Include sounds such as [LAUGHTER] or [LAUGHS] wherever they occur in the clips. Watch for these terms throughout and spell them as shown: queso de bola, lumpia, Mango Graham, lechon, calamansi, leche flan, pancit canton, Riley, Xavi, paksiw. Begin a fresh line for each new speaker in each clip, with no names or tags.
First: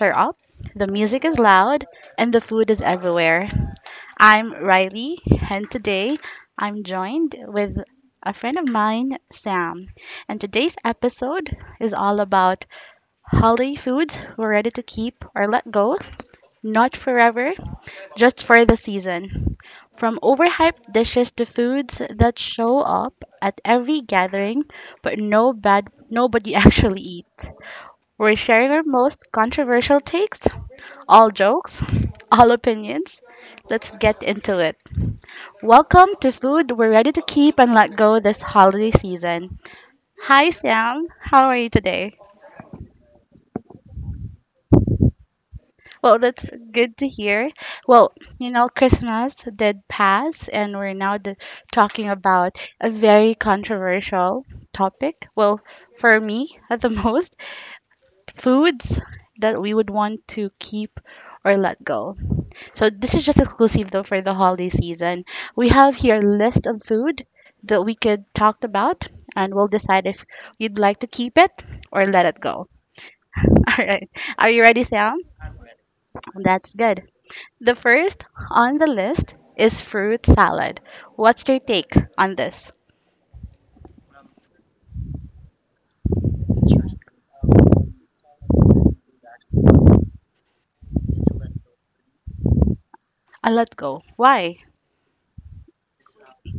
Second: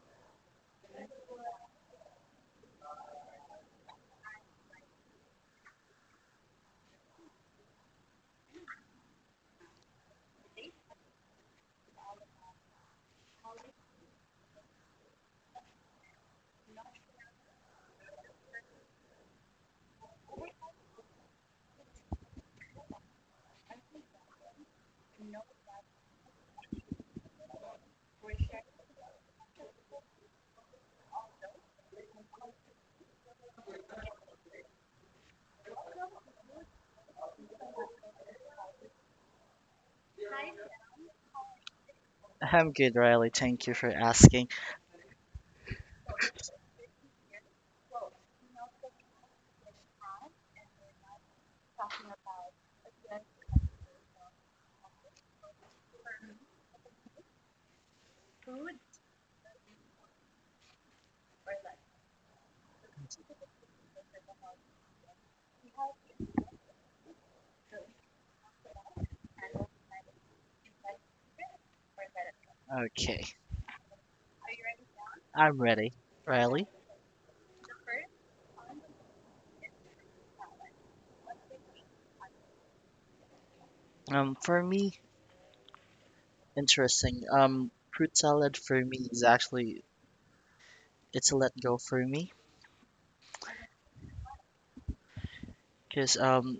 are up, the music is loud, and the food is everywhere. I'm Riley, and today I'm joined with a friend of mine, Sam. And today's episode is all about holiday foods we're ready to keep or let go, not forever, just for the season. From overhyped dishes to foods that show up at every gathering, but no bad nobody [LAUGHS] actually eats. We're sharing our most controversial takes, all jokes, [LAUGHS] all opinions. Let's get into it. Welcome to Food We're Ready to Keep and Let Go this holiday season. Hi Sam, how are you today?
I'm good, Riley. Thank you for asking.
Well, that's good to hear. Well, you know, Christmas did pass, and we're now d talking about a very controversial topic. Well, for me, [LAUGHS] at the most, foods that we would want to keep or let go. So this is just exclusive though for the holiday season. We have here a list of food that we could talk about, and we'll decide if you'd like to keep it or let it go.
Okay,
[LAUGHS] All right. Are you ready, Sam?
I'm ready. Riley?
That's good. The first on the list is fruit salad. What's your take on this?
For me, interesting. Fruit salad for me is actually it's a let go for me
I'll let go. Why?
because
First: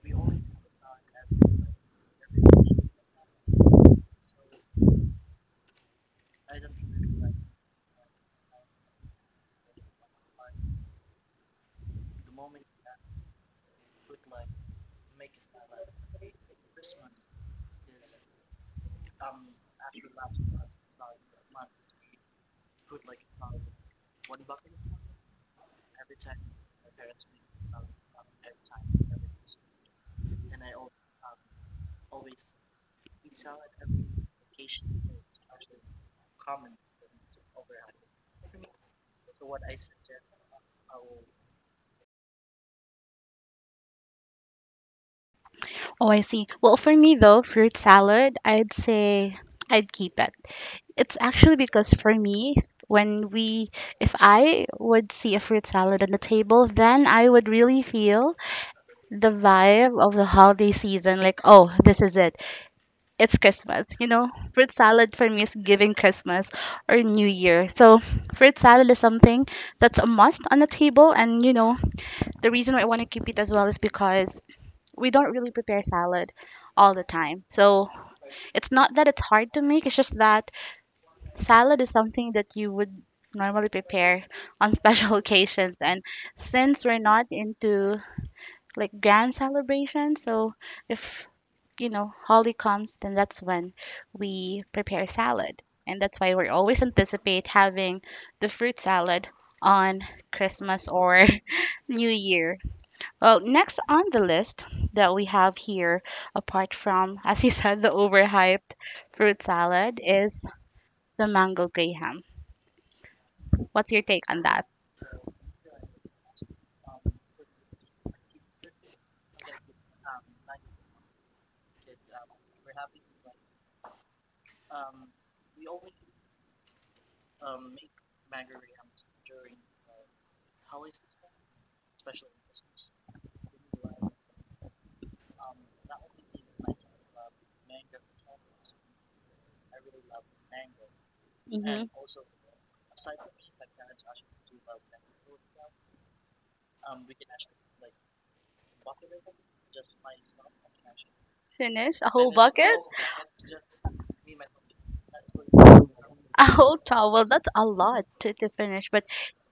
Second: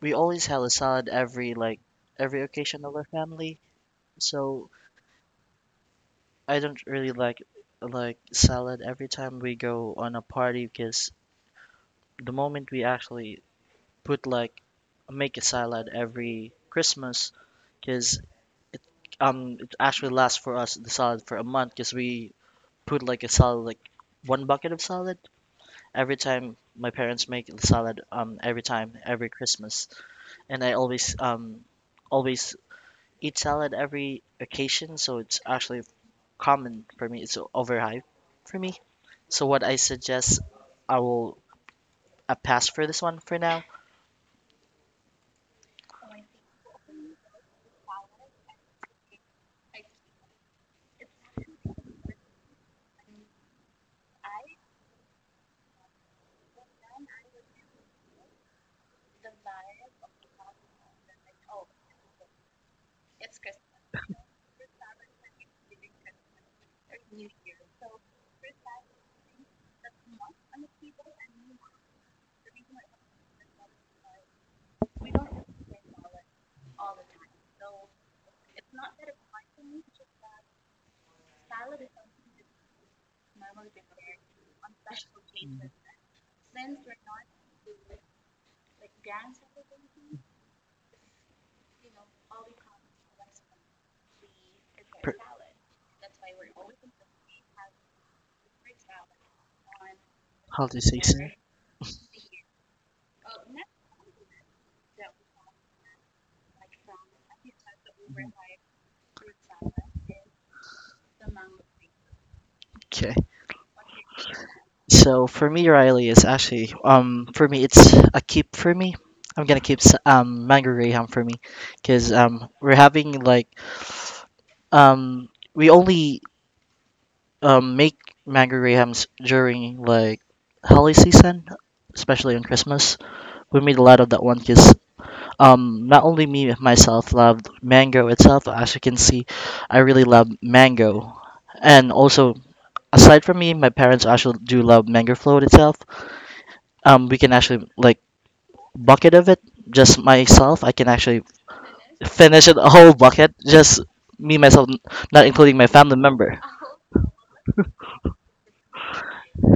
we always have a salad every like every occasion of our family. So I don't really like salad every time we go on a party because the moment we actually put like make a salad every Christmas because it it actually lasts for us the salad for a month because we put like a salad like one bucket of salad every time my parents make the salad every time every Christmas and I always eat salad every occasion, so it's actually common for me, it's overhyped for me. So what I suggest, I will pass for this one for now.
Oh, I see. Well, for me though, fruit salad, I'd say I'd keep it. It's actually because for me, when we, if I would see a fruit salad on the table, then I would really feel the vibe of the holiday season. Like, oh, this is it. It's Christmas. You know, fruit salad for me is giving Christmas or New Year. So, fruit salad is something that's a must on the table. And, you know, the reason why I want to keep it as well is because we don't really prepare salad all the time. So, it's not that it's hard to make, it's just that salad is something that you would normally prepare on [LAUGHS] special occasions. And since we're not into like grand celebration. So if you know Holly comes, then that's when we prepare
Per-
salad, and that's why we always anticipate having the fruit salad on
how do
Christmas or [LAUGHS] New Year. Well, next on the list that we have here, apart from [LAUGHS] as you said the overhyped fruit salad, is the mango graham.
Okay.
What's your take on that?
So for me, Riley, is actually for me it's a keep for me. I'm gonna keep Mango Graham for me, because we're having like um we only make Mango Grahams during like holiday season, especially on Christmas. We made a lot of that one because not only me myself loved mango itself. As you can see, I really love mango,
Hmm.
and also aside from me, my parents actually do love mango float itself. We can actually like bucket of it, just myself. I can actually
Finish a whole
finish it a
bucket?
whole bucket, just me myself, not including my family member.
A whole towel. That's a lot to finish. But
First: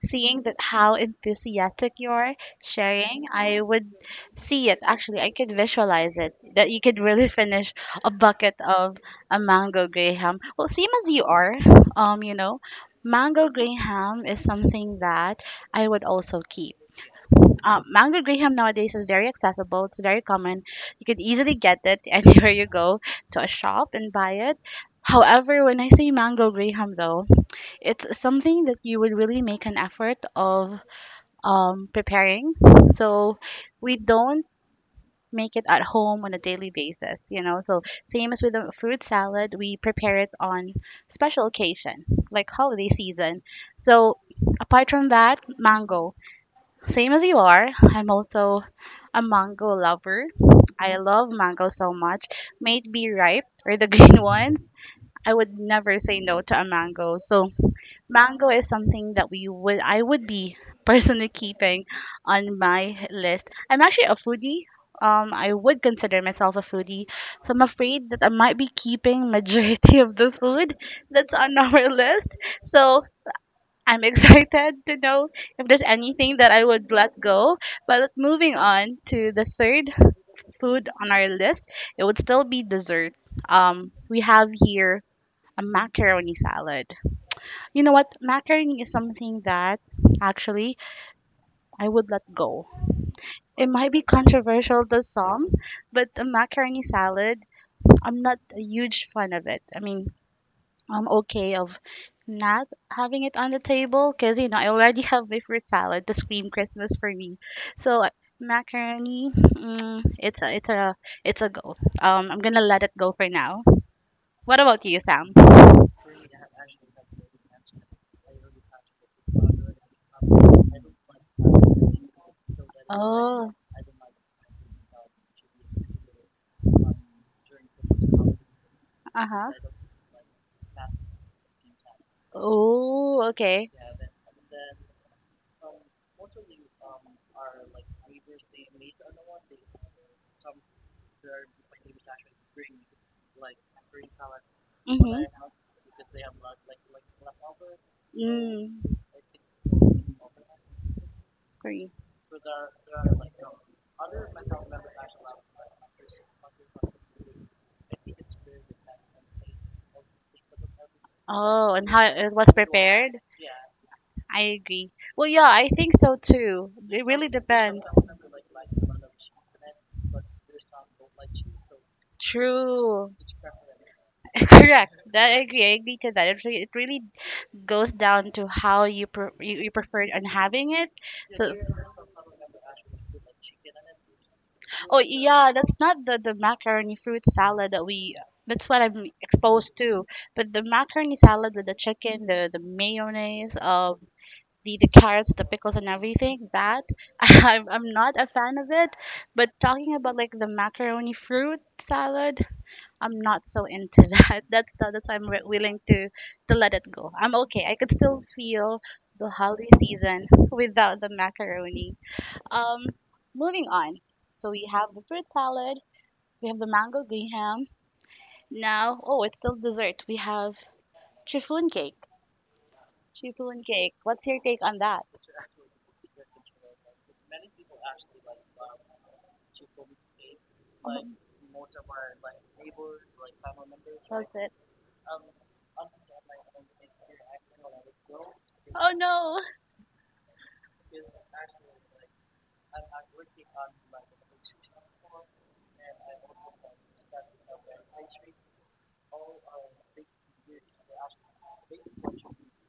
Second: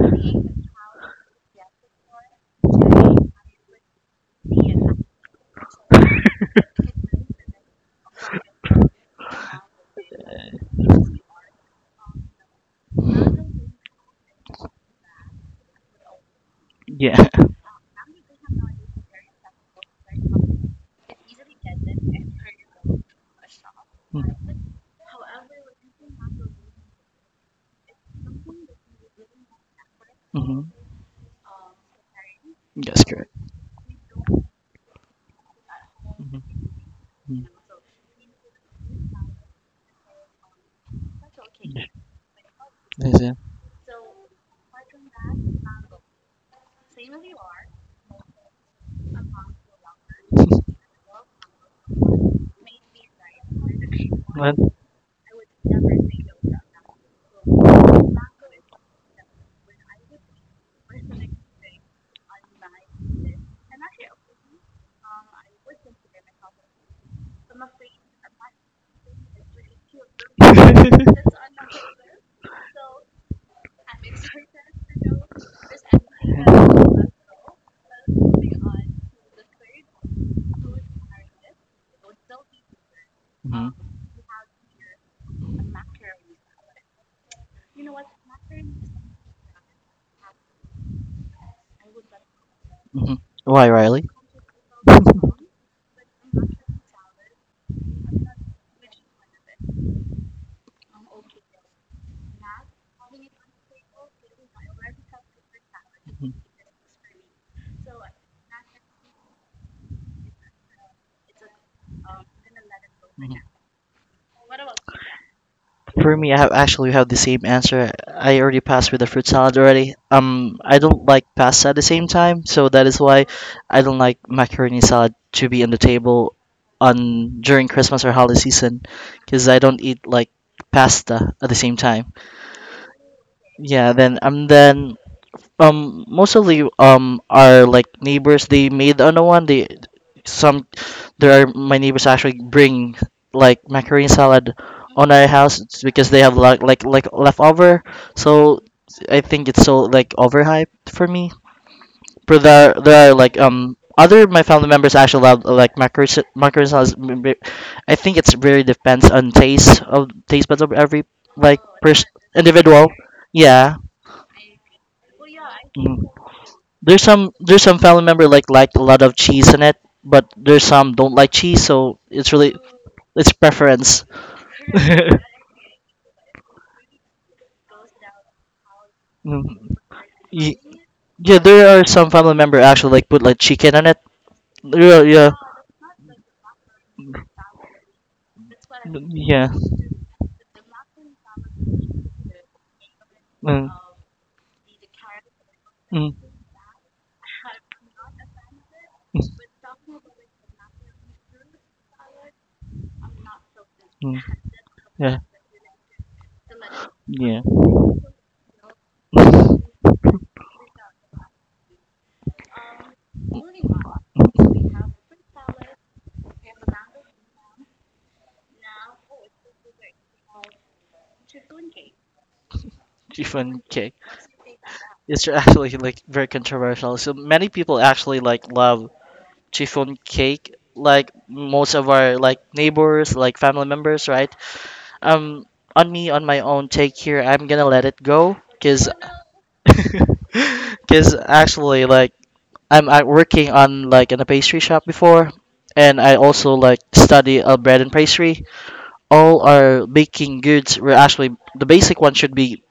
seeing that how enthusiastic you are sharing, I would see it. Actually, I could visualize it. That you could really [LAUGHS] finish a bucket of a mango graham. Well, same as you are. You know, mango graham is something that I would also keep.
Yeah.
Mango graham nowadays is very accessible. It's very common. You could easily get it [LAUGHS] anywhere you go to a shop and buy it.
Mm-hmm.
However, when I say mango graham, though, it's something that you would really make an effort of
Yes, correct.
preparing. So we don't make
Mm-hmm.
it at home on a daily
Mm-hmm.
basis, you know. So same as with a fruit salad, we prepare it on special occasion, like holiday
Is it?
season. So apart from that, mango. Same as you are. I'm also a mango lover. I love mango so much. May it be ripe or the [LAUGHS] green
What?
one. I would never say no to a mango. So mango is something that we would I would be personally keeping on my list. I'm actually a foodie. I would consider myself a foodie. So I'm afraid that I might be keeping majority [LAUGHS] of the food that's on
[LAUGHS]
our list. So I'm [LAUGHS] excited to know if there's anything that I would let go. But moving on to the third food on our list, it would still be dessert.
Mhm.
We have here a macaroni salad. You know what? Macaroni is something that actually I would let go.
Mhm. Why,
It might be
Riley?
controversial to
Mhm,
some, but a macaroni salad, I'm not a huge fan of it. I mean, I'm okay of not having it on the table because you know I already [LAUGHS] have my fruit salad to scream Christmas for me. So macaroni, it's a it's a go. I'm gonna let it go for
mhm.
now. What about you, Sam?
For me, I have actually have the same answer. I already passed with the fruit salad already. I don't like pasta at the same time, so that is why
Oh,
I don't like macaroni salad to be on the table on during Christmas or holiday season,
uh
because
huh.
I don't eat like pasta at the same time.
Oh, okay.
Yeah, then most of the are like neighbors. They made another one. They some there are my neighbors actually bring like macaroni salad on our
Mhm.
house, it's because they have like leftover. So
Mm,
I think it's so like overhyped for me.
green.
But there are like other my family members actually love like macaroni salad. I think it's very depends on taste of taste buds of every like
Oh, and
person
how it was
individual.
prepared?
Yeah.
I agree. Well, yeah, I think
Mm-hmm.
so too.
There's
It really
some there's some
depends.
family member like a lot of cheese in it, but there's some don't like cheese, so it's really
True.
it's preference. [LAUGHS]
[LAUGHS] Correct. That I agree. I agree to that. It really goes down to how you
Mm.
you preferred on
Y-
having it.
yeah,
So,
there are some family member actually like put like chicken on it. Yeah,
oh
yeah,
yeah, that's not the macaroni fruit salad that we. That's what I'm
yeah.
exposed to. But the macaroni salad with the chicken, the mayonnaise,
Mm,
the carrots, the pickles, and
mm,
everything. That [LAUGHS] I'm not a fan of it. But
mm,
talking about like the macaroni fruit salad, I'm not so into [LAUGHS]
mm,
that. That's
yeah,
I'm willing to let it go. I'm
yeah.
okay. I could still feel the
[LAUGHS]
holiday season without the macaroni. Um, Moving on. So we have the fruit salad. We have the mango green ham. Now, oh, it's still dessert. We have chiffon cake.
Chiffon
Chiffon
cake.
cake. What's your take on that?
It's actually like very controversial. So many people actually like love chiffon cake like most of our like
Mhm.
neighbors, like family members, right?
That's it.
Um on me, on my own take here, I'm gonna let it go
Oh no!
because [LAUGHS] actually like I'm working on like in a pastry shop before, and I also like study bread and pastry. All our baking goods were actually the basic one should be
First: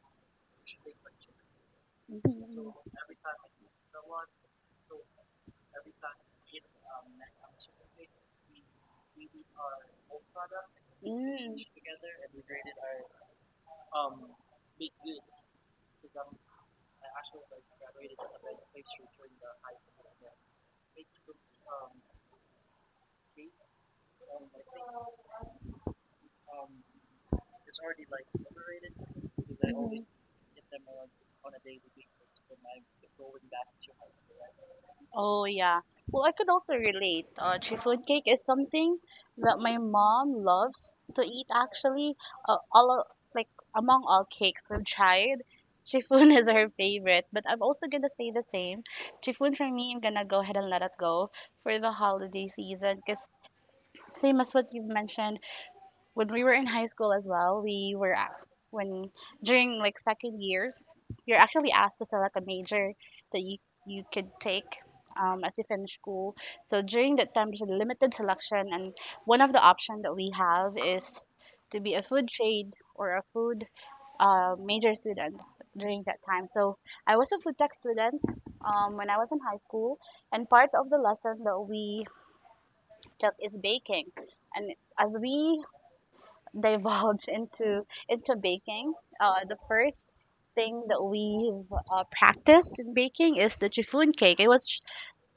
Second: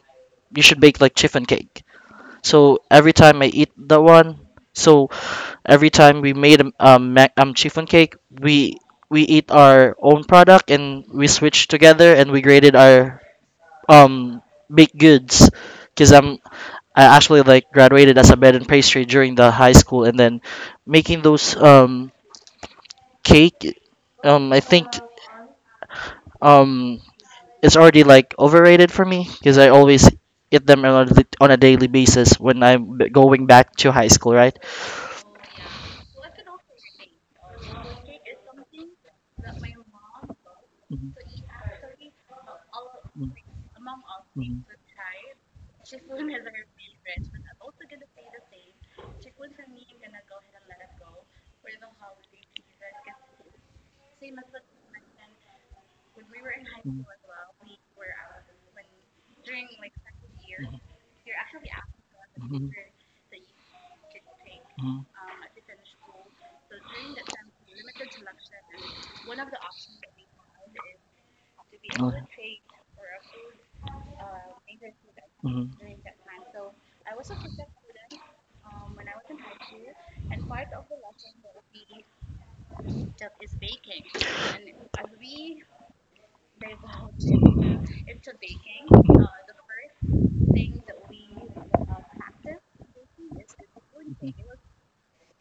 you should bake like chiffon cake. So
[LAUGHS]
every time I eat that one, so every time we made chiffon cake, we eat our own product and we
Mm.
switched together and we graded our um baked goods. Cause I actually like graduated as a bed and pastry during the high school, and then making those cake, I think um it's already like overrated for me because I
Mhm.
always eat them on a daily basis when I'm going back to high school, right?
Oh yeah. Well, I could also relate. Chiffon cake is something that my mom
Mhm. Mhm. Mhm. Mhm. Mhm.
loves
Mhm. Mhm. Oh,
to eat. Actually, like among all cakes we've tried, chiffon [LAUGHS] is her favorite. But I'm also gonna say the same. Chiffon for me, I'm gonna go ahead and let it go for the holiday season. Cause same as what you've mentioned, when we were in high school as well, we were asked when during like second year, you're actually asked to select a major that you could take as you finish school. So during that time, there's a limited selection, and one of the options that we have is to be a
yeah.
food trade or a food major student
Mhm.
during that time. So I was a food tech student when I was in high school, and part of the lesson that we took is baking. And as we divulge into baking. The first thing that we've practiced in baking is the chiffon cake. It was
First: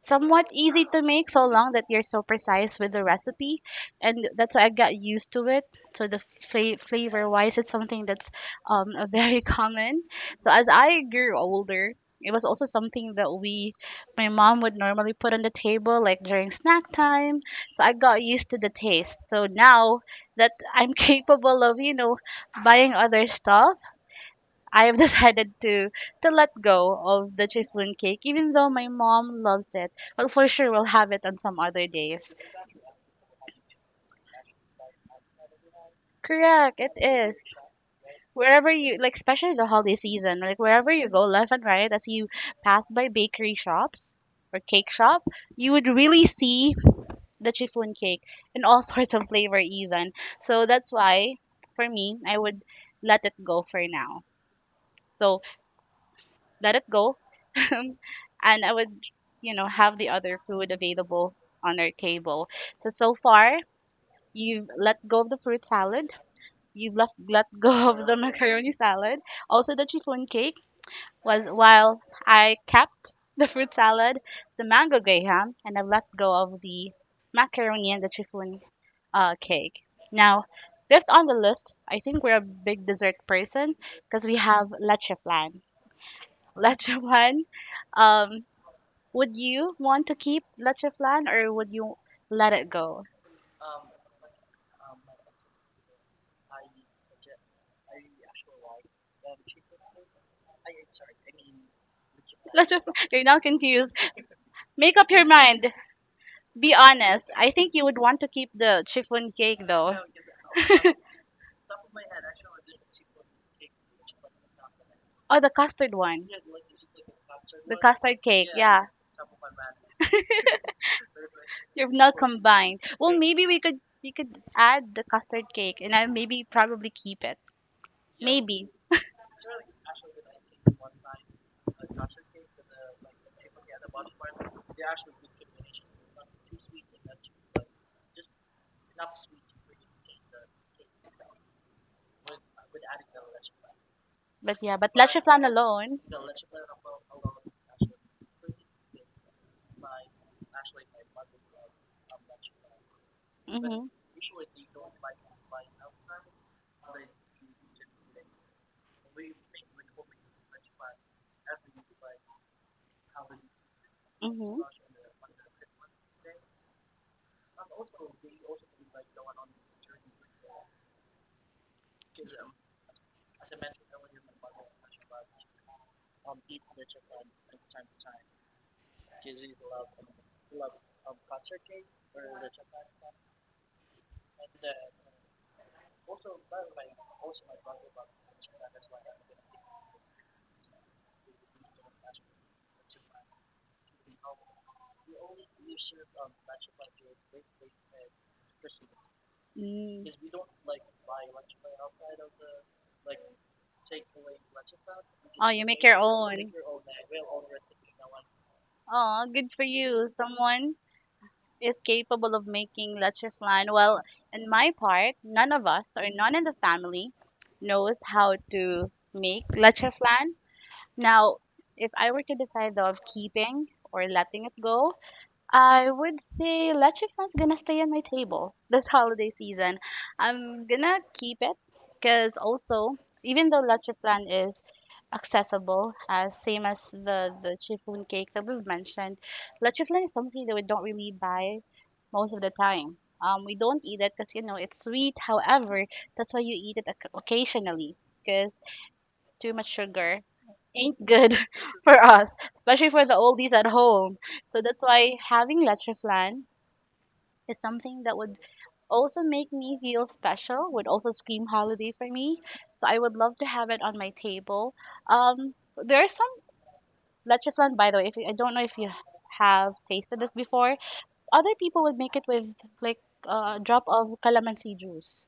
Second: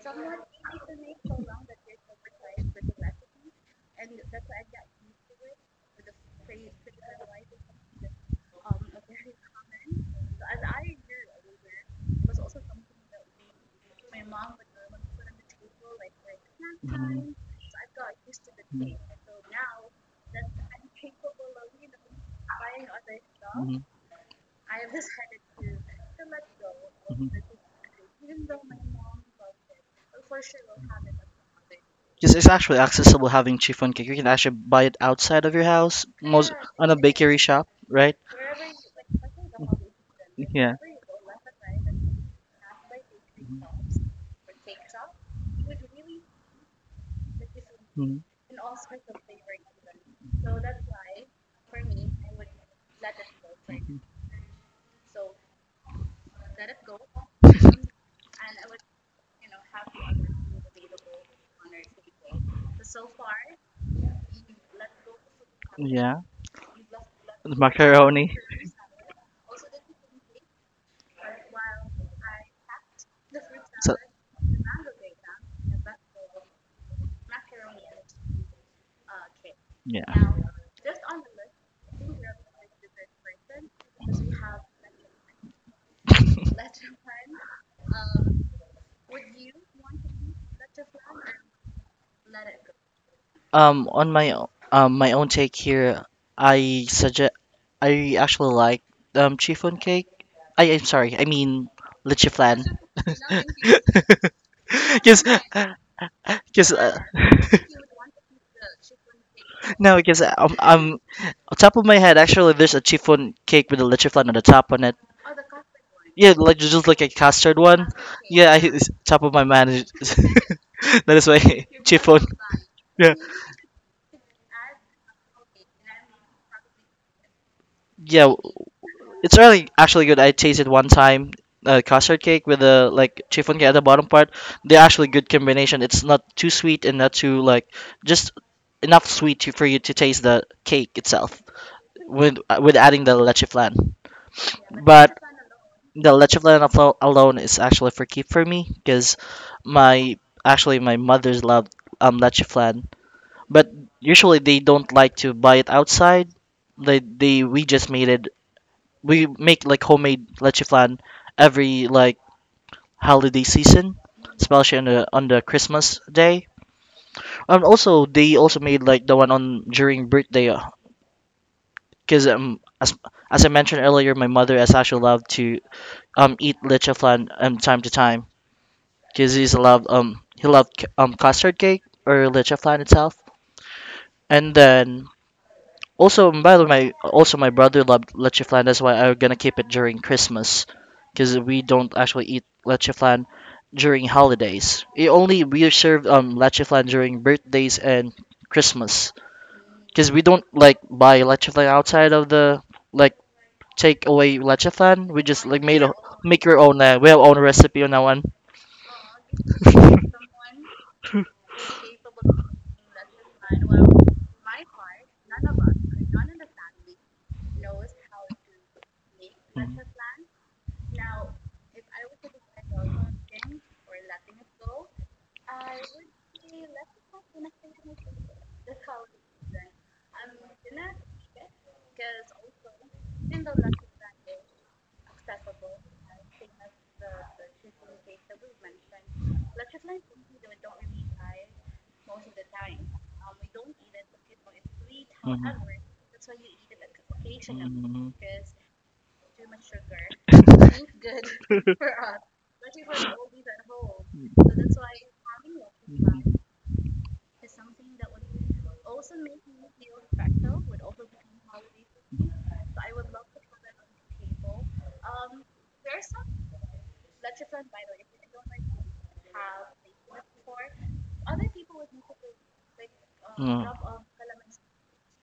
somewhat easy to make so long that you're so precise with the recipe, and that's why I got used to it. So the flavor wise, it's something that's [LAUGHS] very common. So as I grew older, it was also something that we my mom would normally put on the table like during snack
Mhm.
time, so I got used to the
Mhm.
taste. So now that I'm [LAUGHS] capable of, you know, buying other stuff,
Mhm.
I have [LAUGHS] decided to let go of the chiffon cake, even though my mom loves it. But for sure we'll have it on some other days.
Because it's actually accessible having chiffon cake. You can actually buy it outside of your house,
Correct, it is.
shop, right?
Wherever you like, especially the holiday season, like wherever you go, left and right, as you pass by bakery shops or cake shop, you would really see the chiffon cake
Mhm.
in all [LAUGHS] sorts of flavor, even. So that's why, for me, I would let it go for now. So let it go [LAUGHS] and I would, you know, have the other food available on our table. So so far, you've let go of the fruit salad, you've left let [LAUGHS] go of the macaroni
[LAUGHS]
salad. Also, the chiffon cake was while I kept the fruit salad, the mango graham, and I've let go of the macaroni and the chiffon cake.
yeah.
Now, fifth on the list, I think we're a big dessert person because we have leche flan. [LAUGHS] Leche flan. Um, would you want to keep Lacheflan or would you let it go?
On my my own take here, I suggest I actually like chiffon cake. I'm sorry, I mean leche
[LAUGHS]
flan.
Lacheflan,
[LAUGHS]
you're now confused. Make up your
Just,
mind. Be
just
honest. I think you would want to keep the chiffon cake
[LAUGHS]
though.
no, because
[LAUGHS]
on top of my head actually there's a chiffon cake with a leche flan on the top on it.
Oh, the custard one.
Yeah, like just like a custard
The
one.
custard cake,
Yeah, I,
yeah.
it's top of my mind. [LAUGHS] That is why [LAUGHS]
You've not
chiffon.
combined.
Yeah,
Well, maybe we could add the custard cake and I maybe probably keep it.
yeah.
Maybe.
It's really actually good. I tasted one time custard cake with the like chiffon cake at the bottom part. They're actually good combination. It's not too sweet and not too like just enough sweet to, for you to taste the cake itself with adding the leche flan.
But yeah, but
But
Lacheflan alone.
the alone is actually for keep for me because my actually my mother's love leche flan. But
Mhm.
usually they don't like to buy it outside. They we just made it, we make like homemade leche flan every like holiday season,
Mhm.
especially on the Christmas day. And also they also made like the one on during birthday, because as I mentioned earlier, my mother has actually loved to eat leche flan time to time because he's loved he loved custard cake or leche flan itself. And then also, by the way, my also my brother loved leche flan. That's why I'm gonna keep it during Christmas, because we don't actually eat leche flan during holidays. It only we serve leche flan during birthdays and Christmas,
Mm.
because we don't like buy leche flan outside of the like take away leche flan. We just
Oh, you
like
make
made a
your own.
make your own. We have own recipe on that one.
Oh, good for you. Someone is capable of making leches line. Well, in my part, none of us or none in the family knows how to make leches line. Now, if I were to decide though of keeping or letting it go, I would say electric fan's gonna stay on my table this holiday season. I'm gonna keep it because also, even though electric fan is accessible, same as the chiffon cake that we've mentioned, electric fan is something that we don't really buy most of the time. We don't eat it because you know it's sweet.
Mhm.
However, that's why you eat it occasionally because too much sugar ain't good [LAUGHS] for us, especially for the oldies at home. So
Mhm.
that's why having leche
Mhm.
flan is something that would also make me feel special, would also scream holiday for me. So I would love to have it on my table. Um, there is some leche flan. By the way, if you, I don't know if you have tasted this before. Other people would make it with like a
Mm.
drop of calamansi juice.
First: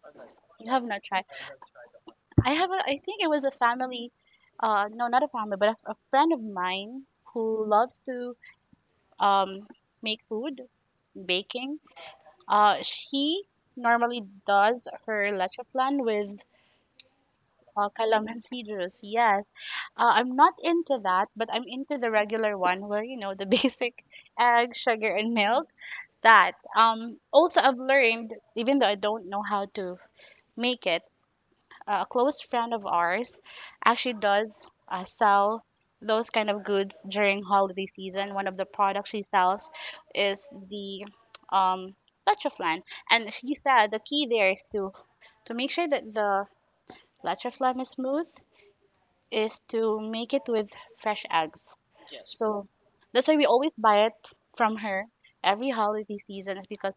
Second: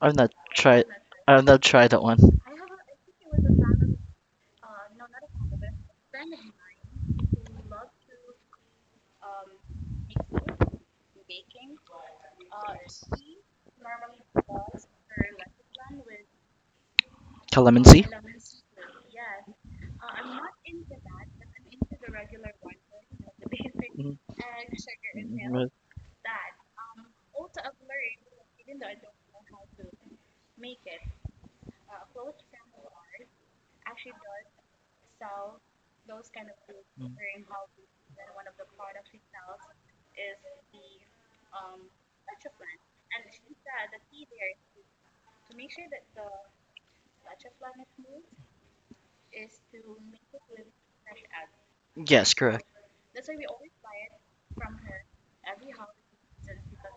I've not
You have
tried.
not tried.
I've not tried that one.
I have. A, I think it was a family no, not a family, but a friend of mine who loves to um, make food, baking. She normally does her leche flan with
Calamansi.
calamansi juice. Yes, I'm not into that, but I'm into the regular one where you know the [LAUGHS] basic
Mm.
egg, sugar, and milk.
Right.
That also I've learned, even though I don't know how to make it, a close friend of ours actually does sell those kind of goods during
Mm.
holiday season. One of the products she sells is the um, leche flan, and she said the key there is to make sure that the leche flan is smooth is to make it with fresh eggs.
Yes,
Yes.
correct.
So that's why we always buy it from her every holiday season is because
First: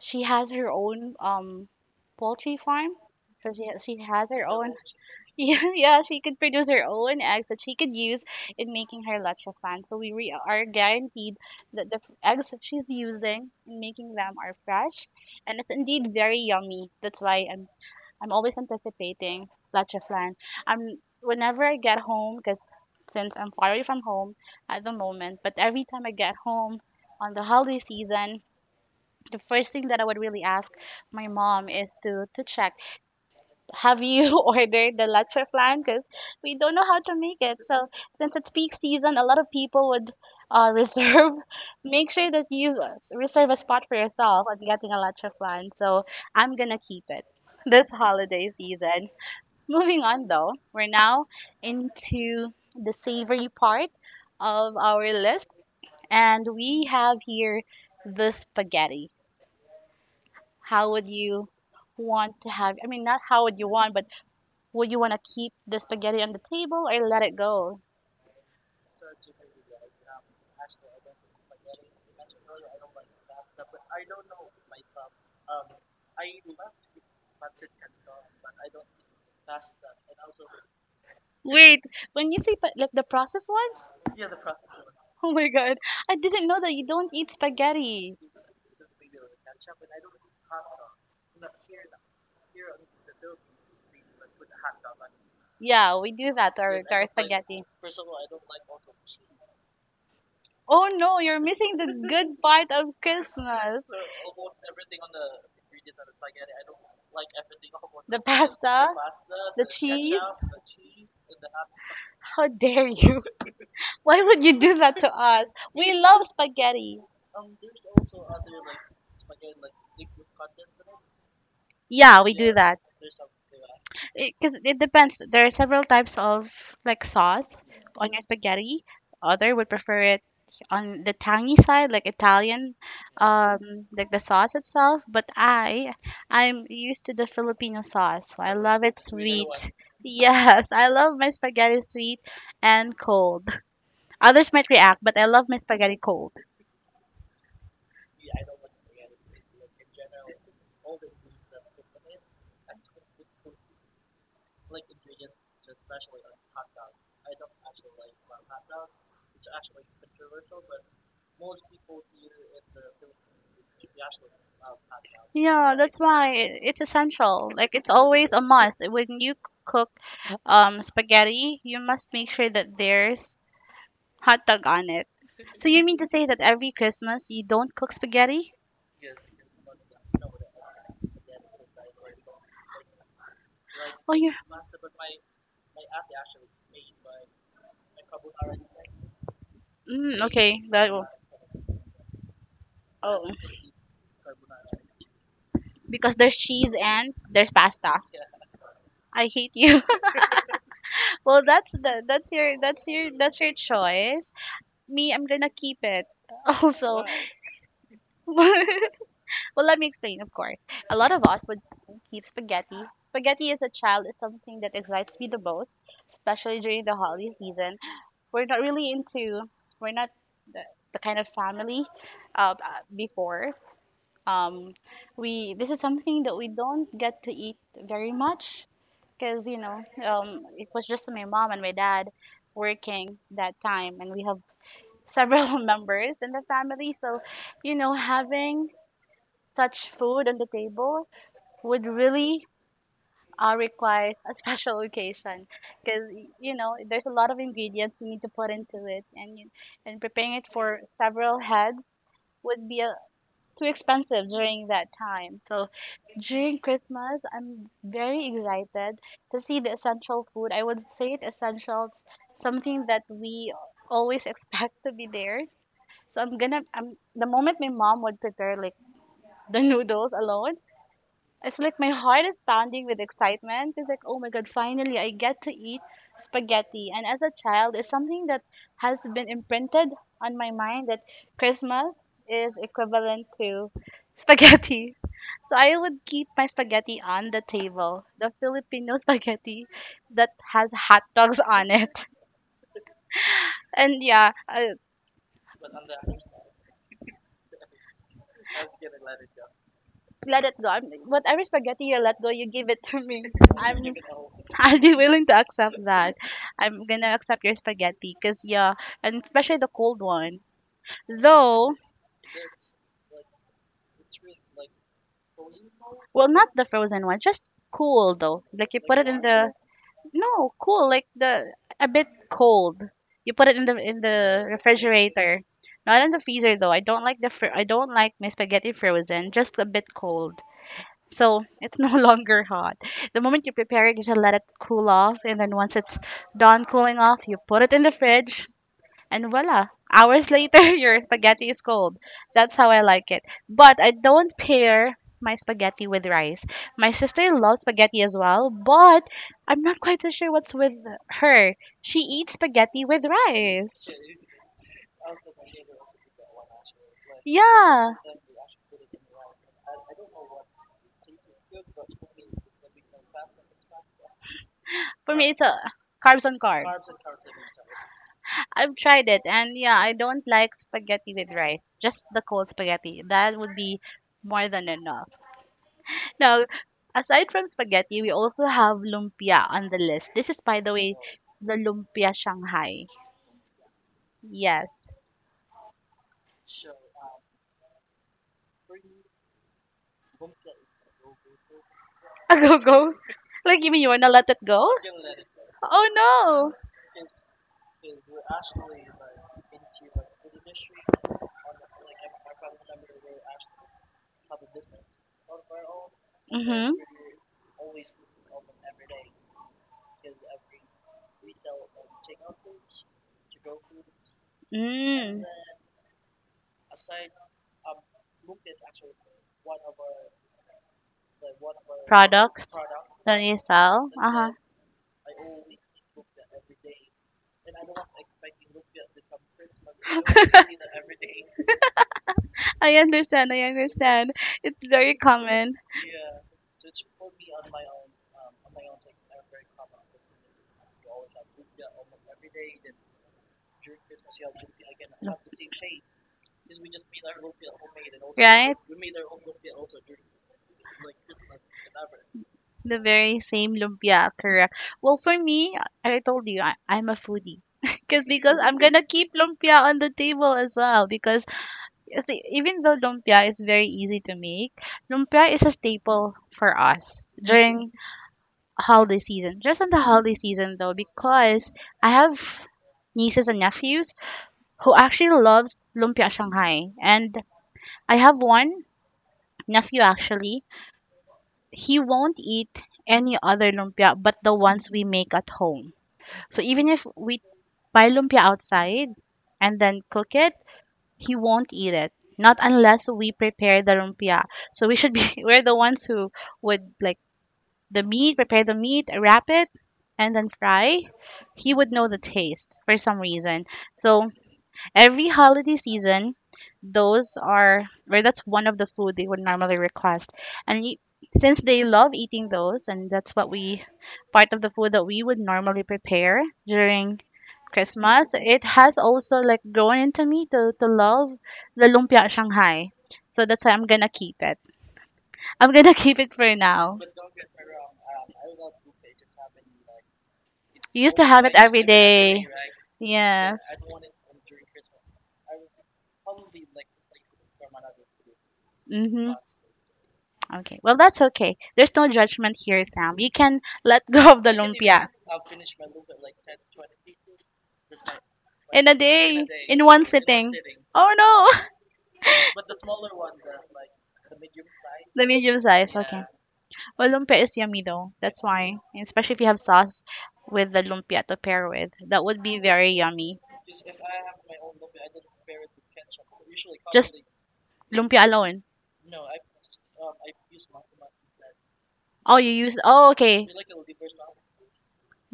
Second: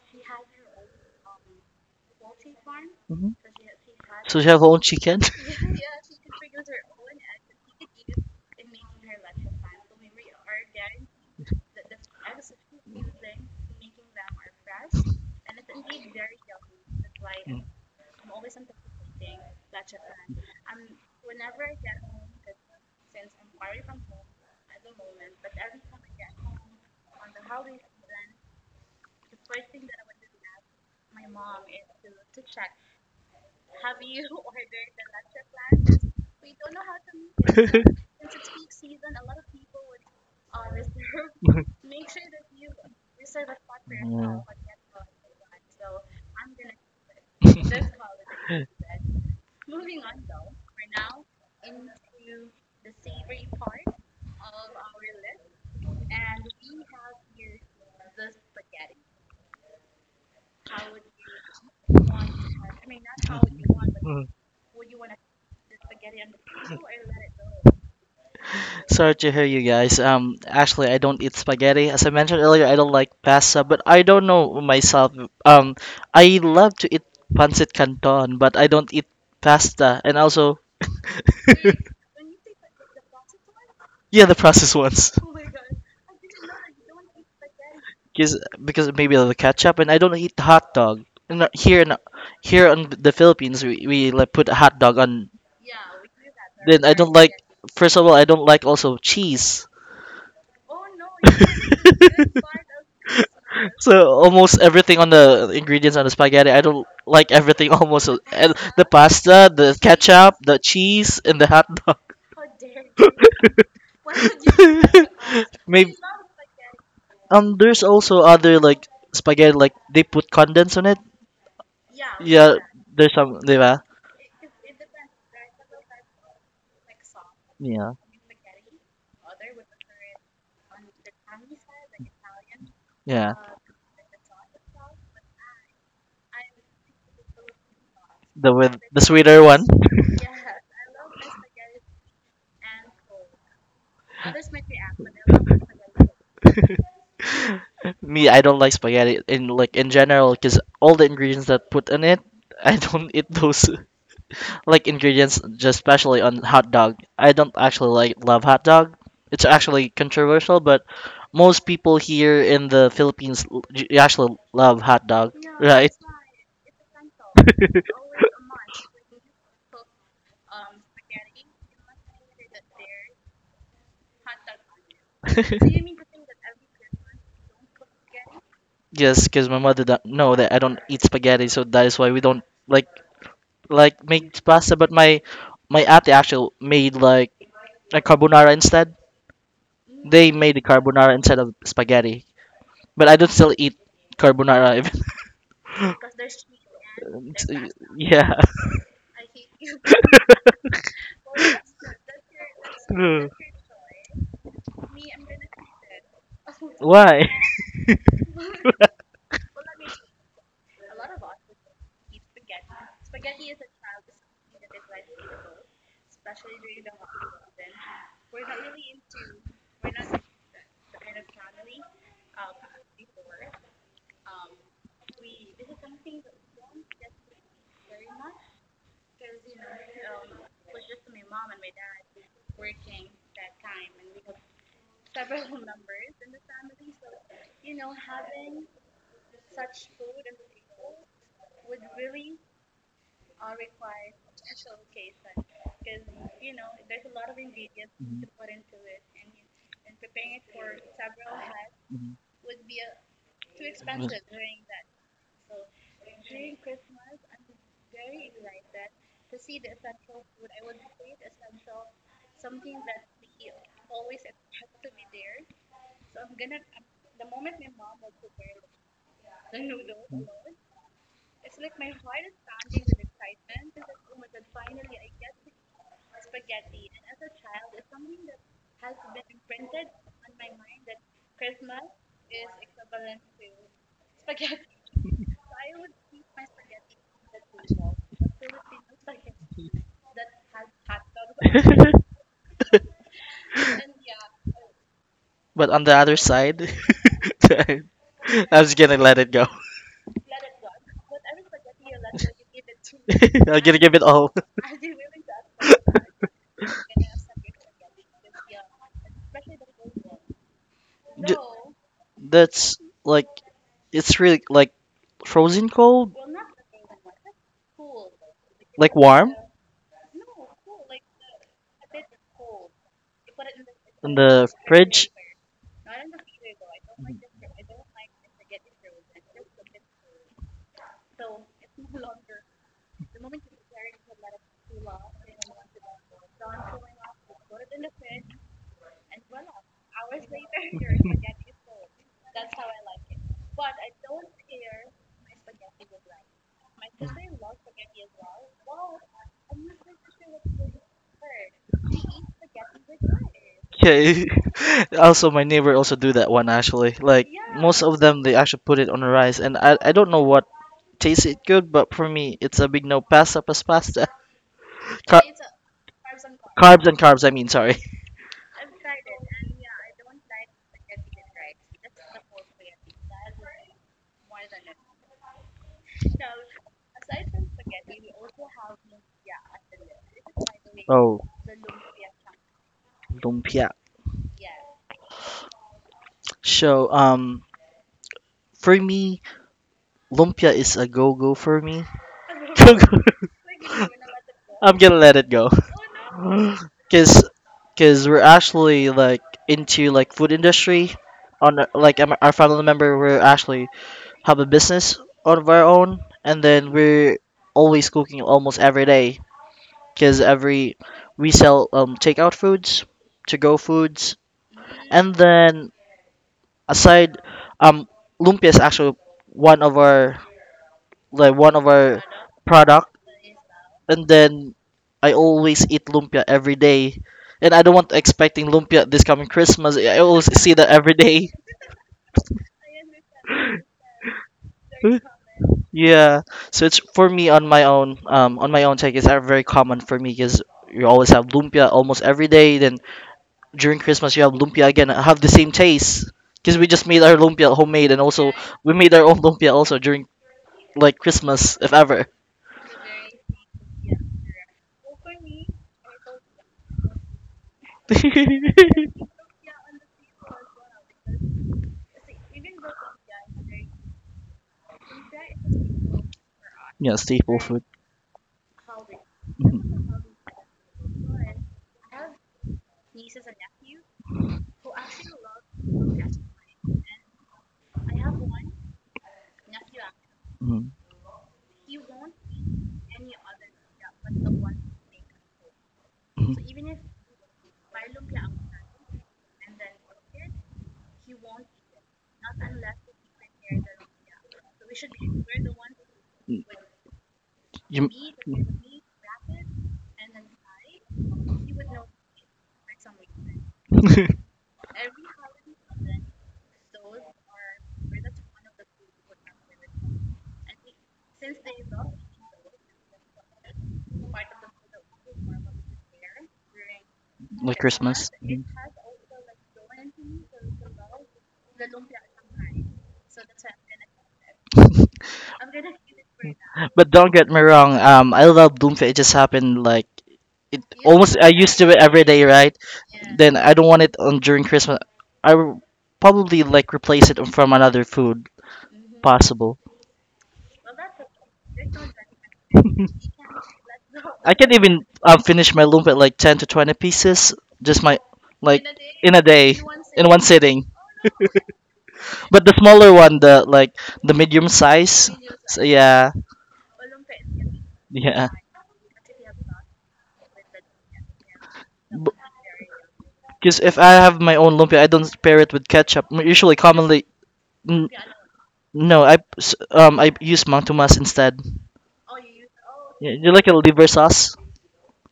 she has her own poultry farm.
Hmm.
So she has
So
her
you have
own
own chicken. [LAUGHS]
yeah, [LAUGHS] yeah, she could produce her own eggs that she could use in making her leche flan. So we re are guaranteed that the eggs that she's using in making them are fresh, and it's indeed very yummy. That's why I'm always anticipating leche flan. Whenever I get home, because since I'm far away from home at the moment, but every time I get home on the holiday season, the first thing that I would really ask my mom is to check have you [LAUGHS] ordered the leche flan? Because we don't know how to make it. So since it's peak season, a lot of people would [LAUGHS] reserve. Make sure that you reserve a spot for
Mm.
yourself on getting a leche flan. So I'm gonna keep it [LAUGHS] this holiday season. Moving on though, we're now into the savory part of our list, and we have here the spaghetti. How would you want to have? I mean, not how would you want, but would you want to keep the spaghetti on the table or let it go?
Sorry to hear you guys. Actually, I don't eat spaghetti. As I mentioned earlier, I don't like pasta, but I don't know myself. Um, I love to eat pancit canton, but I don't eat pasta, and also, [LAUGHS]
Wait, when you say like the processed ones?
yeah,
Yeah,
the
the processed.
processed ones.
Oh my god, I didn't know that you don't eat spaghetti.
Because maybe the ketchup, and I don't eat hot dog. And here in here in the Philippines, we like put a hot dog on.
Yeah, we do that to
Then
to
I don't
our
don't like.
spaghetti.
First of all, I don't like also cheese.
Oh no, you're missing the [LAUGHS] good part of
[LAUGHS]
Christmas.
So almost everything on the ingredients on the spaghetti, I don't like everything [LAUGHS] almost.
The
And the
pasta,
pasta,
the
the
cheese.
ketchup, the cheese, and the hot dog.
How dare you? [LAUGHS] Why would you do
[LAUGHS]
that to us? We
Maybe
love spaghetti.
there's also other like spaghetti, like they put condensed on it.
Yeah, we
Yeah,
do that.
there's some, diba?
Because cause it depends. There are several types of sauce
Yeah,
on your spaghetti. Other would prefer it on the tangy side, like Italian,
yeah.
like the sauce itself. I'm used to the Filipino sauce, so
The
I
with
love it
the sweeter
sweet.
one.
Yes, I love my spaghetti sweet and cold. Others might react, but I love my spaghetti cold.
[LAUGHS] Me, I don't like spaghetti in like in general, cause all the ingredients that put in it, [LAUGHS] I don't eat those. Like ingredients, just especially on hot dog. I don't actually like love hot dog. It's actually controversial, but most people here in the Philippines actually love hot dog,
Yeah,
right?
that's why it's essential. Like it's always a must when you cook spaghetti you must make sure that there's hot dog on it. So
[LAUGHS]
you mean to say that every Christmas you don't cook spaghetti?
Yes, because my mother don't know that I don't eat spaghetti, so that is why we don't like like
Oh, you.
make pasta. But my auntie actually made like a carbonara instead.
Mm,
They made the
okay. That,
carbonara instead of spaghetti, but I don't
oh,
still eat carbonara even.
because there's cheese and there's
[LAUGHS]
pasta.
yeah.
I hate you. [LAUGHS] Well, that's
True.
that's your choice. Me, I'm gonna keep it. [LAUGHS] Also,
Why?
[LAUGHS] well, let me explain. Of course, a lot of us would keep spaghetti. Spaghetti as a child is something that excites me the most, especially during the holiday season. we're not really into we're not the, the kind of family uh, uh, before um we this is something that we don't get to eat very much because you know it was just my mom and my dad working that time and we have several [LAUGHS] members in the family so you know having such food on the table would really requires a special occasion because you know there's a lot of ingredients you need to put into it, and and preparing it for several heads
[LAUGHS]
would be too expensive during that time. So during Christmas, I'm very excited to see the essential food. I would say it essential, something that we always [LAUGHS] expect to be there. So I'm the moment my mom would prepare like the noodles alone, it's like my heart is pounding with excitement. It's like, oh my god, finally I get to eat spaghetti. And as a child, it's something that has been imprinted on my mind that Christmas is equivalent to spaghetti. [LAUGHS] So I would keep my spaghetti on the table, the Filipino [LAUGHS] spaghetti that has hot dogs on it. [LAUGHS] And yeah,
But on the other side, [LAUGHS] I'm just gonna let it go. [LAUGHS]
let it go. Whatever spaghetti you let go, you give it to me.
I'm
I'm
gonna give it all.
[LAUGHS] I'll be willing to accept that. I'm gonna accept your spaghetti, cause yeah, and especially the cold one.
J-
Though,
That's like it's really like frozen cold,
well, not the frozen one, just cool though. Like you put
like
it in
warm
the no cool, like the a bit cold. You put it in the in
in
the
the fridge.
refrigerator, not in the freezer though. I don't like the I don't like my spaghetti frozen, just a bit cold. So it's no [LAUGHS] longer hot. The moment you prepare it, you just let it cool off, and then once it's done cooling off, you put it in the fridge, and voila! Hours later, [LAUGHS] your spaghetti is cold. That's how I like it. But I don't pair my spaghetti with rice. My sister loves spaghetti as well, but I'm not quite so sure what's with her. She eats spaghetti with rice.
Okay. [LAUGHS] Also, my neighbor also do that one actually. Like most
Yeah,
of them, they actually put it on rice, and I don't know what tastes it good, but for me, it's a big no. Pasta plus pasta. [LAUGHS]
for
Car-
me, it's a carbs on carbs.
carbs and carbs. I mean, sorry.
I've tried it, and yeah, I don't like spaghetti with rice. Just the cold spaghetti. That would be more than enough. Now, aside from spaghetti,
[LAUGHS]
we also have lumpia on the list. This is, by the way,
Oh,
the lumpia Shanghai.
lumpia.
Yes.
So, for me, lumpia is a go go for me.
[LAUGHS] Go,
[LAUGHS]
go.
Go-go.
Like, you mean you wanna let it go?
I'm gonna let it go.
Oh
Cause, cause we're actually like into like food industry. On our- like our family member, we're actually have a business of our own,
no.
and
Mhm.
then we're always cooking almost every day. Cause every we sell takeout foods, to go foods, and
Mm.
then aside, um lumpia is actually one of our like one of our
Products
product.
that you sell. Uh
And
huh.
then I always eat lumpia every day. And I don't want expecting lumpia this coming Christmas. I always see that every day.
I understand. I understand. It's very
[LAUGHS]
common.
Yeah. So it's for me on my own. On my own take, it's very common for me because you always have lumpia almost every day. Then during Christmas, you have lumpia again. I have the same taste because we just made our lumpia homemade, and also
Right?
we made our own [LAUGHS] lumpia also during like Christmas, if ever.
The very same lumpia, correct. Well, for me, I told you, I'm a foodie. [LAUGHS] Because
[LAUGHS]
I'm gonna keep lumpia on the table as well. Because you see, even though lumpia is very easy to make, lumpia is a staple for
yeah,
us
staple food.
during holiday season. Just on the holiday season though, because I have nieces and nephews who actually love lumpia Shanghai, and I have one nephew actually
Mhm,
he won't eat any other lumpia but the ones we make at home.
mhm,
So even if we buy lumpia outside and then cook it, he won't eat it. Not unless we prepare the lumpia. So we should be [LAUGHS] we're the ones who
mhm.
would the
You
meat, prepare the meat, wrap it, and then fry. He would know the taste for some reason. So
[LAUGHS]
every holiday season, or that's one of the food they would normally request. And since they love eating those, and part of the food that we would normally prepare during
like
Christmas,
Christmas.
it
Mhm.
has also like grown into me to love the lumpia Shanghai. So that's why I'm gonna keep it. I'm gonna [LAUGHS] keep it for now.
But don't get me wrong. I love Bloomfield. It just happened like it
We used to
almost.
have
I
it
used
every
to it every
day.
day, right?
Yeah.
Then I don't want it on during Christmas. I will probably like replace it from another food,
Mhm.
possible.
Okay. Well, that's okay. There's no judgment here, Sam. You can let go of the
I can
lumpia.
even finish my lumpia like 10 to 20 pieces, just my,
In
like,
a
in a
day,
day,
in one
in one
sitting.
sitting.
Oh no! [LAUGHS]
But the smaller one, the medium
The
size,
medium
so,
size, okay.
yeah,
Well, lumpia is yummy though. That's
yeah.
why. Especially if you have sauce with the lumpia to pair with. That would be very yummy.
Because if I have my own lumpia, I don't pair it with ketchup. Usually,
Just
commonly, n-
lumpia alone.
no, I use mantumas instead.
Oh, you use. Oh,
Yeah,
okay.
you like a liver sauce.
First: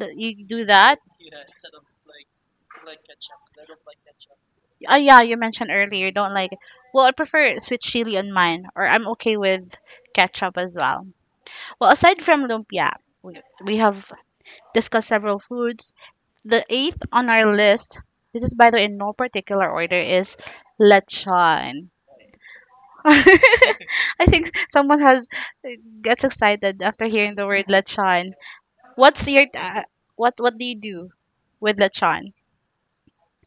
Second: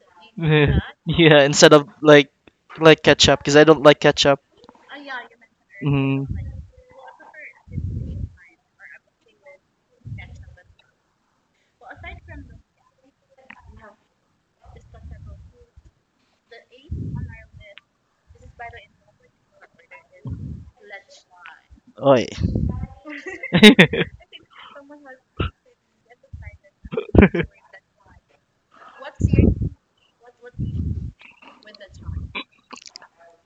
Th- You do
Yeah,
that?
yeah, instead of like ketchup, because I don't like ketchup.
Yeah, you mentioned earlier you
Mm,
don't like it. Well, I prefer sweet chili on mine, or I'm okay with ketchup as well. Well, aside from lumpia, we have discussed several foods. The eighth on our list, this is by the way in no particular order, is lechon.
oi.
[LAUGHS] I think someone has uh,
[LAUGHS]
gets excited after hearing the word lechon. What's your what do you do with lechon?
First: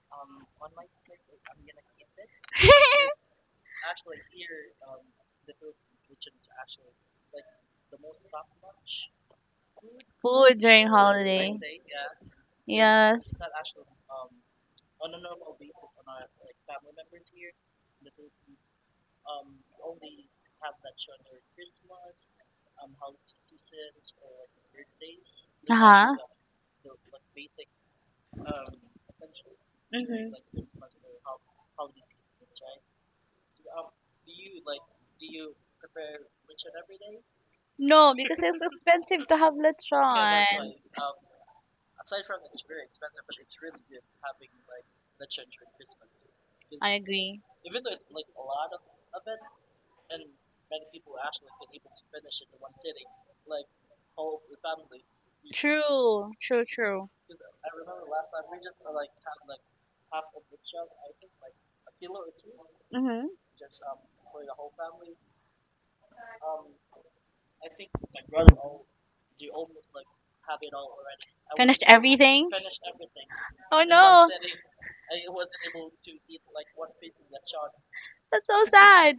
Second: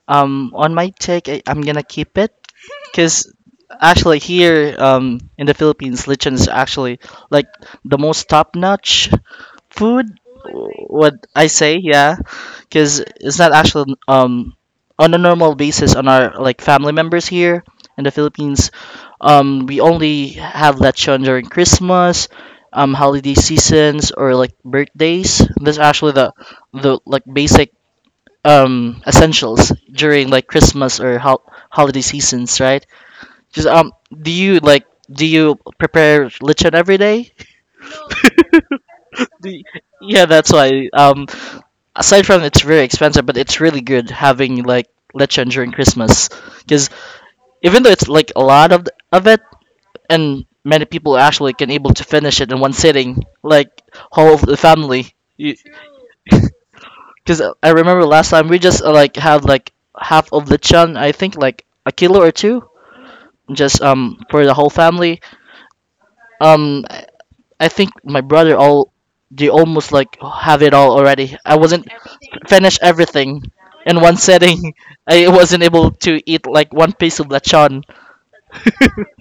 On my take, I'm gonna keep it.
[LAUGHS]
Because actually here in the Philippines, lechon is actually like the most top-notch food.
Food during
What I
holiday.
say, yeah, because
Yes.
it's not actually on a normal basis on our like family members here in the Philippines. We only have lechon during Christmas, holiday seasons, or like birthdays. That's actually
Uh-huh.
the like basic essentials during like
Mm-hmm.
Christmas or holiday seasons, right? Just do you prepare lechon every day?
No, because it's expensive to
Do
have
you- yeah,
lechon.
that's why. Aside from it's very expensive, but it's really good having like lechon during Christmas because
I agree.
even though it's like a lot of it, and many people actually can able to finish it in one sitting, like whole of the family. Because
True, true, true.
I remember last time we just like had like half of lechon, I think like a kilo or two,
Mm-hmm.
just for the whole family. Um, I think my brother all they almost like have it all already. I
Finished
wasn't
everything.
finish everything
Oh
in one
no,
setting. [LAUGHS] I wasn't able to eat like one piece of lechon.
that's so sad.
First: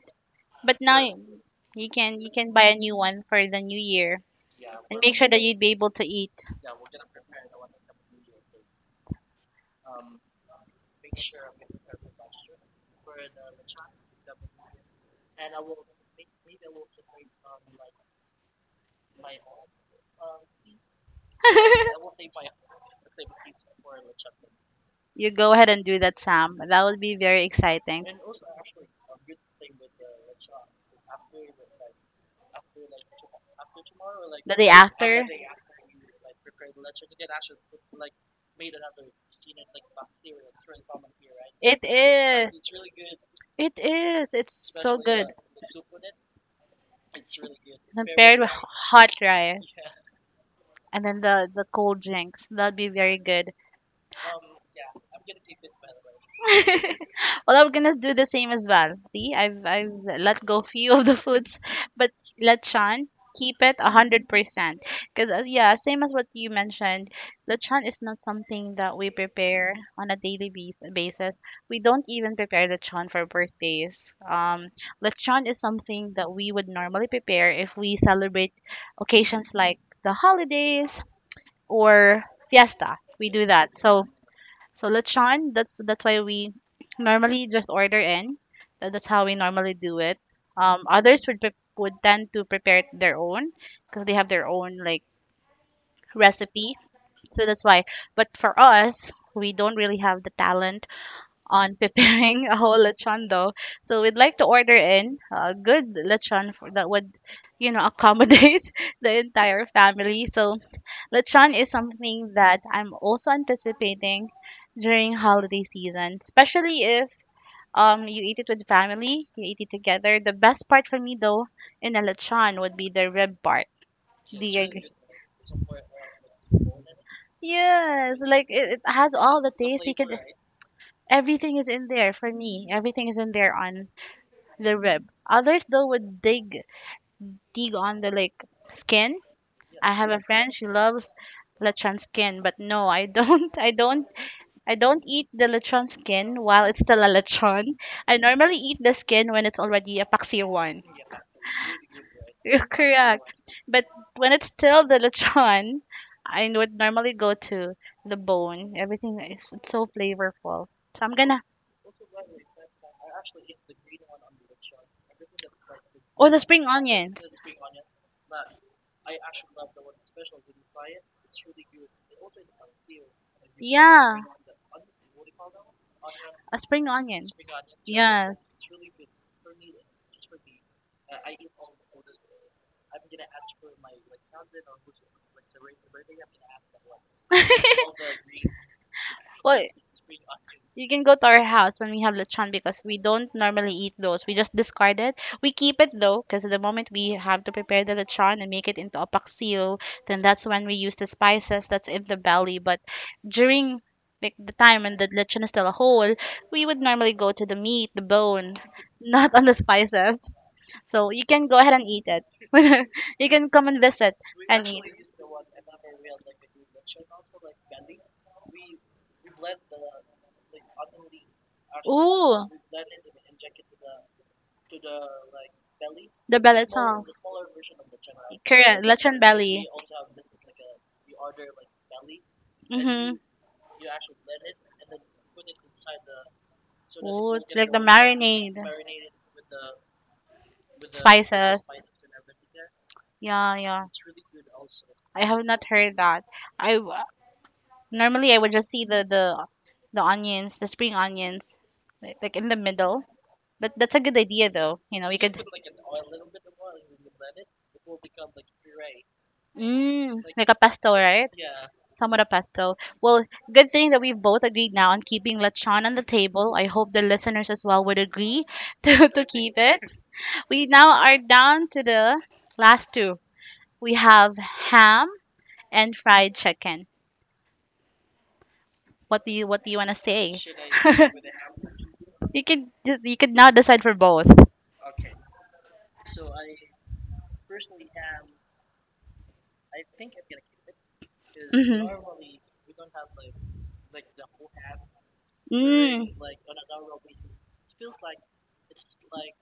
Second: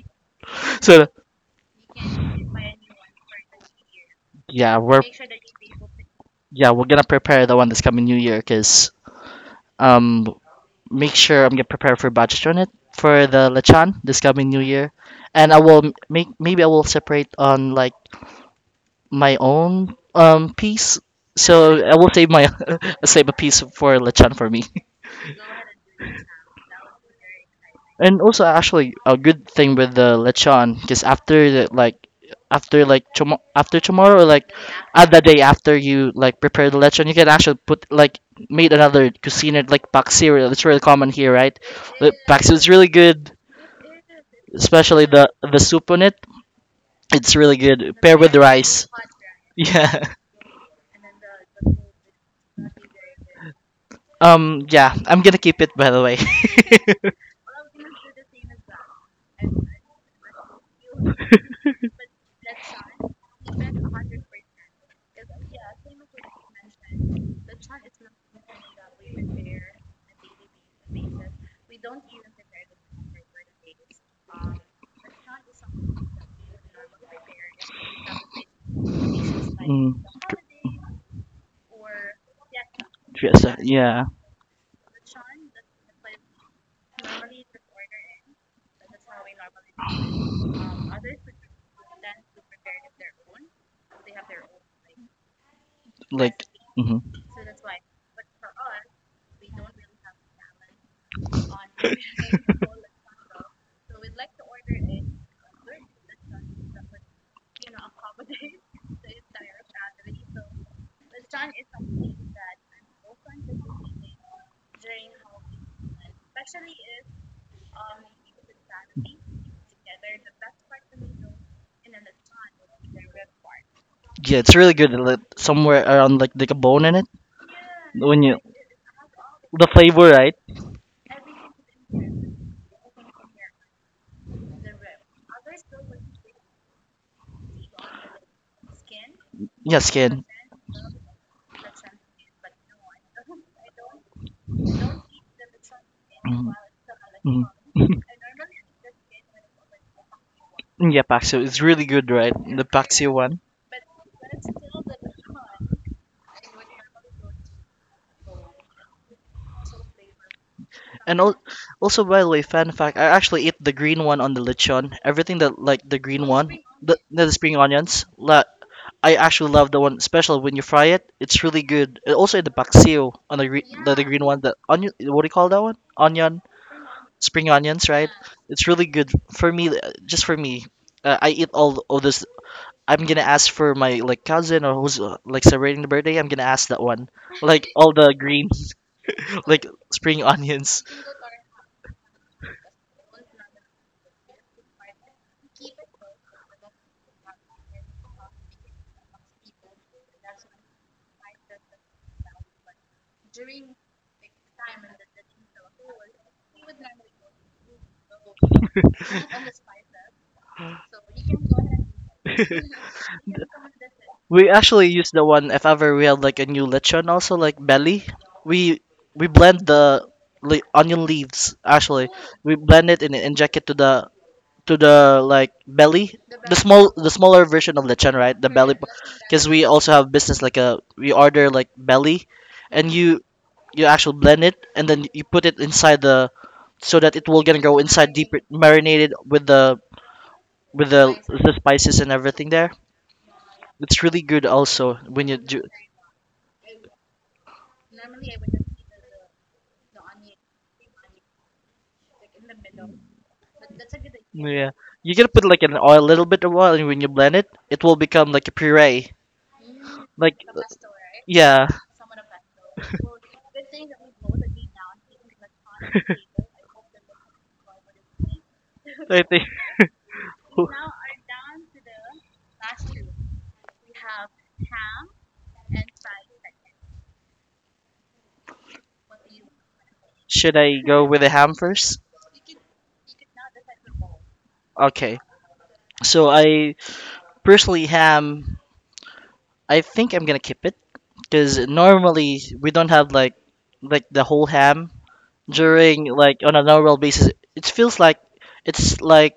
But
[LAUGHS]
now
So
you you can buy a new one for the new year
yeah,
and
we're,
make sure that you'd be able to eat.
yeah, we're gonna prepare the one this coming New Year because um make sure I'm gonna prepare for budget on it for the lechon this coming New Year, and I will make maybe I will separate on like my own piece. So I will save
[LAUGHS]
my [LAUGHS] save a piece for lechon for me.
You go ahead and do that, Sam. That would be very exciting.
And also, actually, a good thing with the lechon, because after the like, after like after tomorrow, or like,
The day
at the
after.
day after you like prepare the lechon, you can actually put like made another cuisine like paksiw. It's really common here, right?
It
The Paksiw
is.
is really good,
It is. It's so
especially
good.
the soup on it. It's really good
And
paired with
paired with
rice.
hot rice
Yeah. [LAUGHS]
and then the cold drinks. That'd be very good.
Yeah. I'm gonna keep it by the way. [LAUGHS]
[LAUGHS] Well, we're gonna do the same as well. See, I've let go few of the foods, but lechon, keep it 100%. Cause as, yeah, same as what you mentioned, lechon is not something that we prepare on a daily basis. We don't even prepare lechon for birthdays. Lechon is something that we would normally prepare if we celebrate occasions like
mm,
the holidays or fiesta. We do
Fiesta,
that. So
yeah.
so lechon, that's why we normally just order in. That's how we normally do it. Others would would tend to prepare it their own because they have their own like
Like.
recipe.
Mhm.
So that's why. But for us, we don't really have the talent on [LAUGHS] preparing a whole lechon though. So we'd like to order in a good lechon for, that would, you know, accommodate [LAUGHS] the entire family. So lechon is something that I'm also anticipating during holiday season, especially if you eat it with family, you eat it together. The best part for me though in a lechon would be the rib part.
Yeah,
Do
it's
you
really
agree?
good. Like, somewhere around like a bone in it.
Yes,
When you
like it has all the
The
taste you can.
flavor, right?
Everything is in there for me. Everything is in there on the rib. Others though would dig on the like skin.
Yeah,
I have a
skin.
friend, she loves lechon skin, but no, I don't. [LAUGHS] I don't I
Mhm.
don't eat the lechon skin while it's still a
Mhm.
lechon.
[LAUGHS]
I normally eat the skin when it's already a paksiw one.
Yeah, Paxio. It's really good, right?
[LAUGHS]
The
You're
Paxio
correct.
one.
But when it's still the lechon, I would normally go to the bone. Everything is, it's so flavorful. So I'm
And
gonna.
also, by the way, fun fact: I actually ate the green one on the lechon. Everything that like the green
Oh, the
one,
spring
the
onions.
the spring onions. I actually love the one, especially when you fry it. It's really good. And also in the Paxio on the green, the
Yeah,
green one, the onion. What do you call that one? Onion.
a spring onion.
Spring onions, right?
Yes.
It's really good for me. Just for me, I eat all this. I'm gonna ask for my like cousin or who's like celebrating the birthday. I'm gonna ask that one, like [LAUGHS] all the green, [LAUGHS]
Well,
like spring onions.
you can go to our house when we have lechon because we don't normally eat those. We just discard it. We keep it though, because the moment we have to prepare the lechon and make it into apaksiw, then that's when we use the spices that's in the belly. But during like the time when the lechon is still a whole, we would normally go to the meat, the bone, [LAUGHS] not on the spices. So you can go ahead and eat it. [LAUGHS] You can come and visit
We
and eat.
actually use the one if ever we had like a new lechon, also like belly. We we blend the onion leaves actually.
Ooh,
We blend it and inject it to the like belly, the
the
the belly.
ballet song.
The smaller version of lechon, right? The belly,
Correct, lechon
because
belly.
we also have business like a we order like belly, and
Mm-hmm.
you actually blend it and then you put it inside the so that it
Ooh,
will
it's
gonna
like the
go inside deeper
marinade.
marinated with the
Spices.
spices and everything there.
Yeah, yeah.
It's really good also
I
when you
have
do,
not heard that. I w- Normally I would just see the onions, the spring onions, like in the middle. But that's a good idea
yeah.
though. You know,
You
we
gotta
could.
put like an oil, a little bit of oil, and when you blend it, it will become like a puree.
Mm,
Like,
like a pesto, right?
yeah,
Somewhat a pastel. Well, good thing that we've both agreed now on keeping lechon on the table. I hope the listeners as well would agree [LAUGHS]
I
to
think.
keep it. We now are down to the
[LAUGHS]
last two. We have ham and fried chicken. What do you want to say?
Should I go with the ham first?
[LAUGHS] You can, you could now decide for both.
Okay. So I personally ham. I think I'm gonna keep it because
Hmm.
normally we don't have like the whole ham
Mm.
during like on a normal basis. It feels like it's like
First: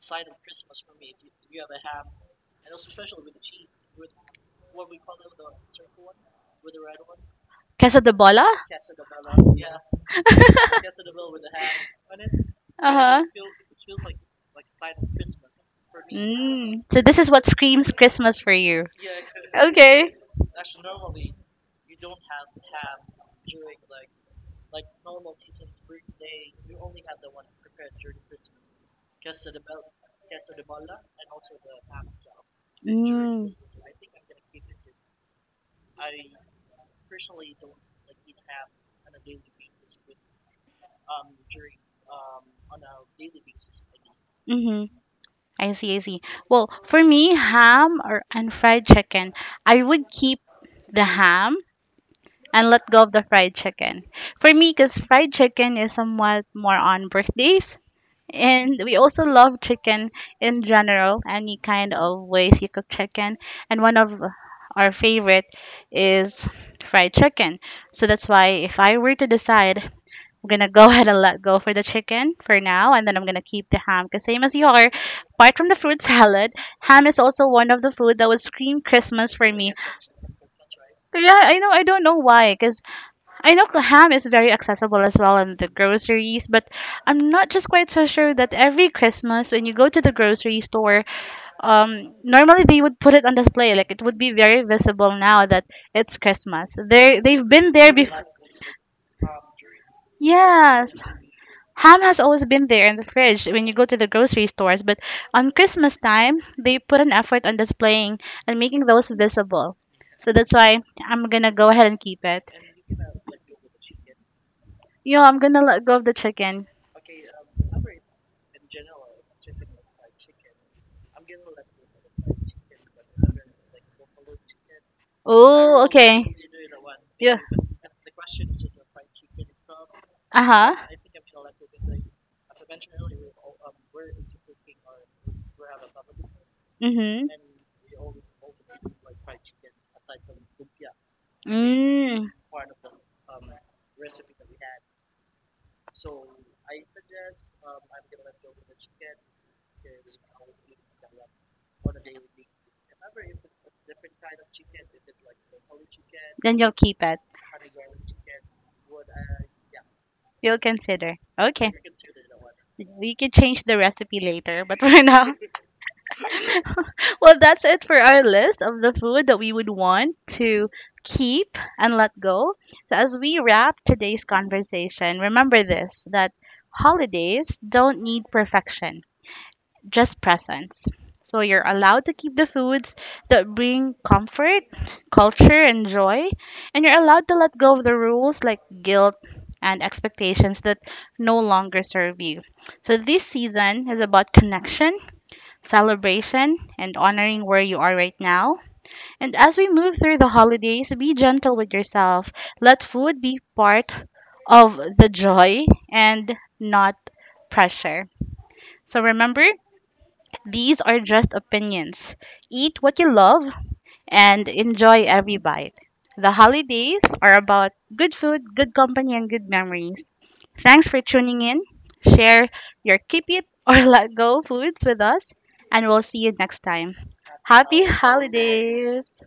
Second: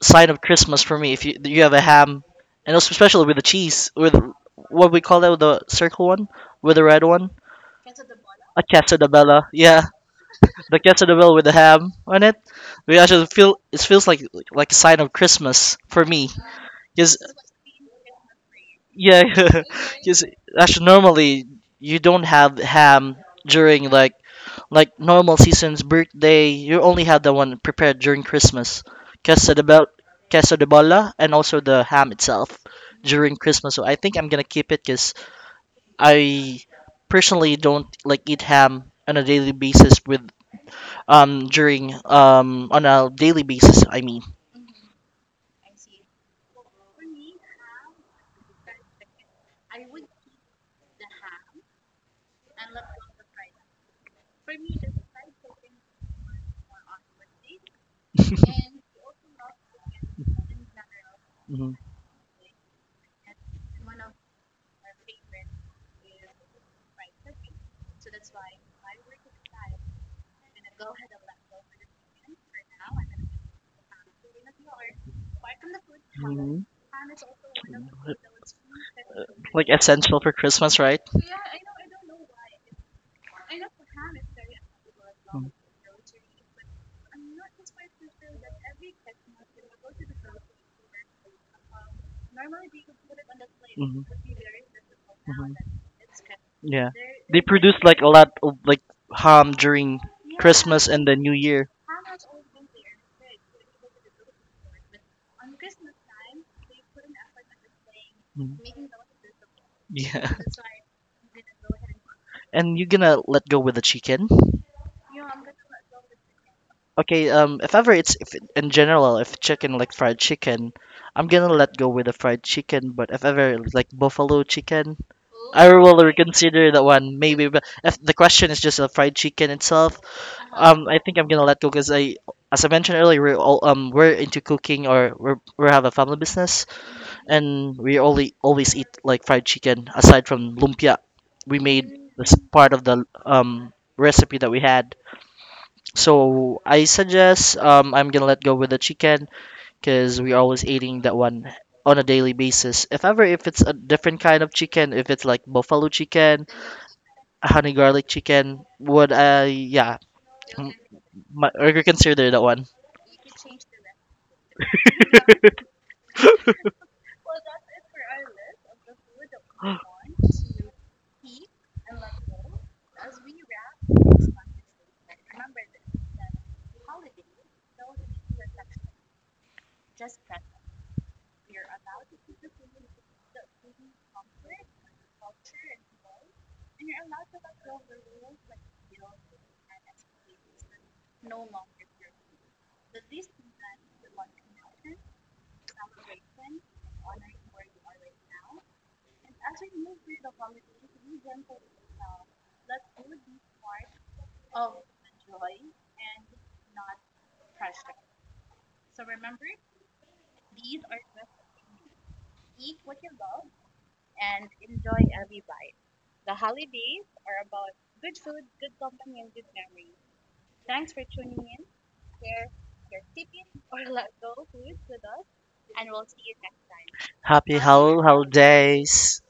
sign of Christmas for me if you have a ham and also especially with the cheese with what we call it the circle one with the red one,
Casa de Bola?
a quesadilla, yeah, the quesadilla with the ham on it. We
Uh-huh.
actually feel it feels like a sign of Christmas for me
Mm. So this
because
is what screams Christmas for you.
yeah. [LAUGHS]
Okay.
Because actually normally you don't have ham during like normal season's birthday. You only have the one prepared during Christmas, queso de bel, queso de bola, and also the ham itself during
Mm,
Christmas. So I think I'm gonna keep it because I personally don't like eat ham on a daily basis with during on a daily basis. I mean.
mm-hmm. I see, I see. Well, for me, ham or and fried chicken, I would keep the ham and let go of the fried chicken. For me, because fried chicken is somewhat more on birthdays,
[LAUGHS]
and we also love chicken in general, any
Mhm.
kind of ways you cook chicken. And one of our favorite is fried chicken. So that's why, if I were to decide, I'm gonna go [LAUGHS] ahead and let go for the chicken for now, and then I'm gonna keep the ham. Cause same as you are, apart from the fruit salad,
Mhm.
ham is also one of the food that would scream Christmas for
Like
me.
essential for Christmas, right?
Yeah, I know. I don't know why, because I know ham is very accessible as well in the groceries, but I'm not just quite so sure that every Christmas when you go to the grocery store, normally they would put it on display. Like
Hmm.
it would be very visible now that it's Christmas.
Yeah,
They
they
they've been
produce
there
like a
before.
lot of like ham during Christmas
Yes,
and the New Year.
ham has always been there in the fridge when you go to the grocery stores, but on Christmas time, they put an effort on displaying and
Mhm.
making those visible.
Yeah,
So that's
[LAUGHS]
why I'm gonna go ahead and keep it.
and you gonna let go with the chicken?
Yo, I'm gonna let go of the chicken.
Okay, if ever it's if it- in general, if chicken like fried chicken, I'm gonna let go with the fried chicken. But if ever like buffalo chicken, I
Oh,
will
okay.
reconsider that one
Yeah.
maybe. But if the question is just a fried chicken itself,
Uh huh.
I think I'm gonna let go because I, as I mentioned earlier, we're all we're into cooking or we have a family business,
Mhm.
and we only always eat like fried chicken aside from lumpia we made
Mm.
this part of the recipe that we had. So I suggest I'm gonna let go with the chicken because we're always eating that one on a daily basis if ever if it's a different kind of chicken if it's like buffalo chicken
Then you'll keep it.
honey garlic chicken would I, yeah,
You'll
m-
consider. Okay.
reconsider that one.
We can change the recipe later, but for now, [LAUGHS] well, that's it for our list of the food that we would want to keep and let go. So, as we wrap today's conversation, remember this, that holidays don't need perfection, just presence. So you're allowed to keep the foods that bring comfort, culture, and joy, and you're allowed to let go of the rules like guilt and expectations that no longer serve you. So this season is about connection, celebration, and honoring where you are right now. And as we move through the holidays, be gentle with yourself. Let food be part of the joy and not pressure. So remember, these are just opinions. Eat what you love and enjoy every bite. The holidays are about good food, good company, and good memories. Thanks for tuning in. Share your keep it or [LAUGHS] let go foods with us, and we'll see you next time.
Happy
Happy holidays!
holidays.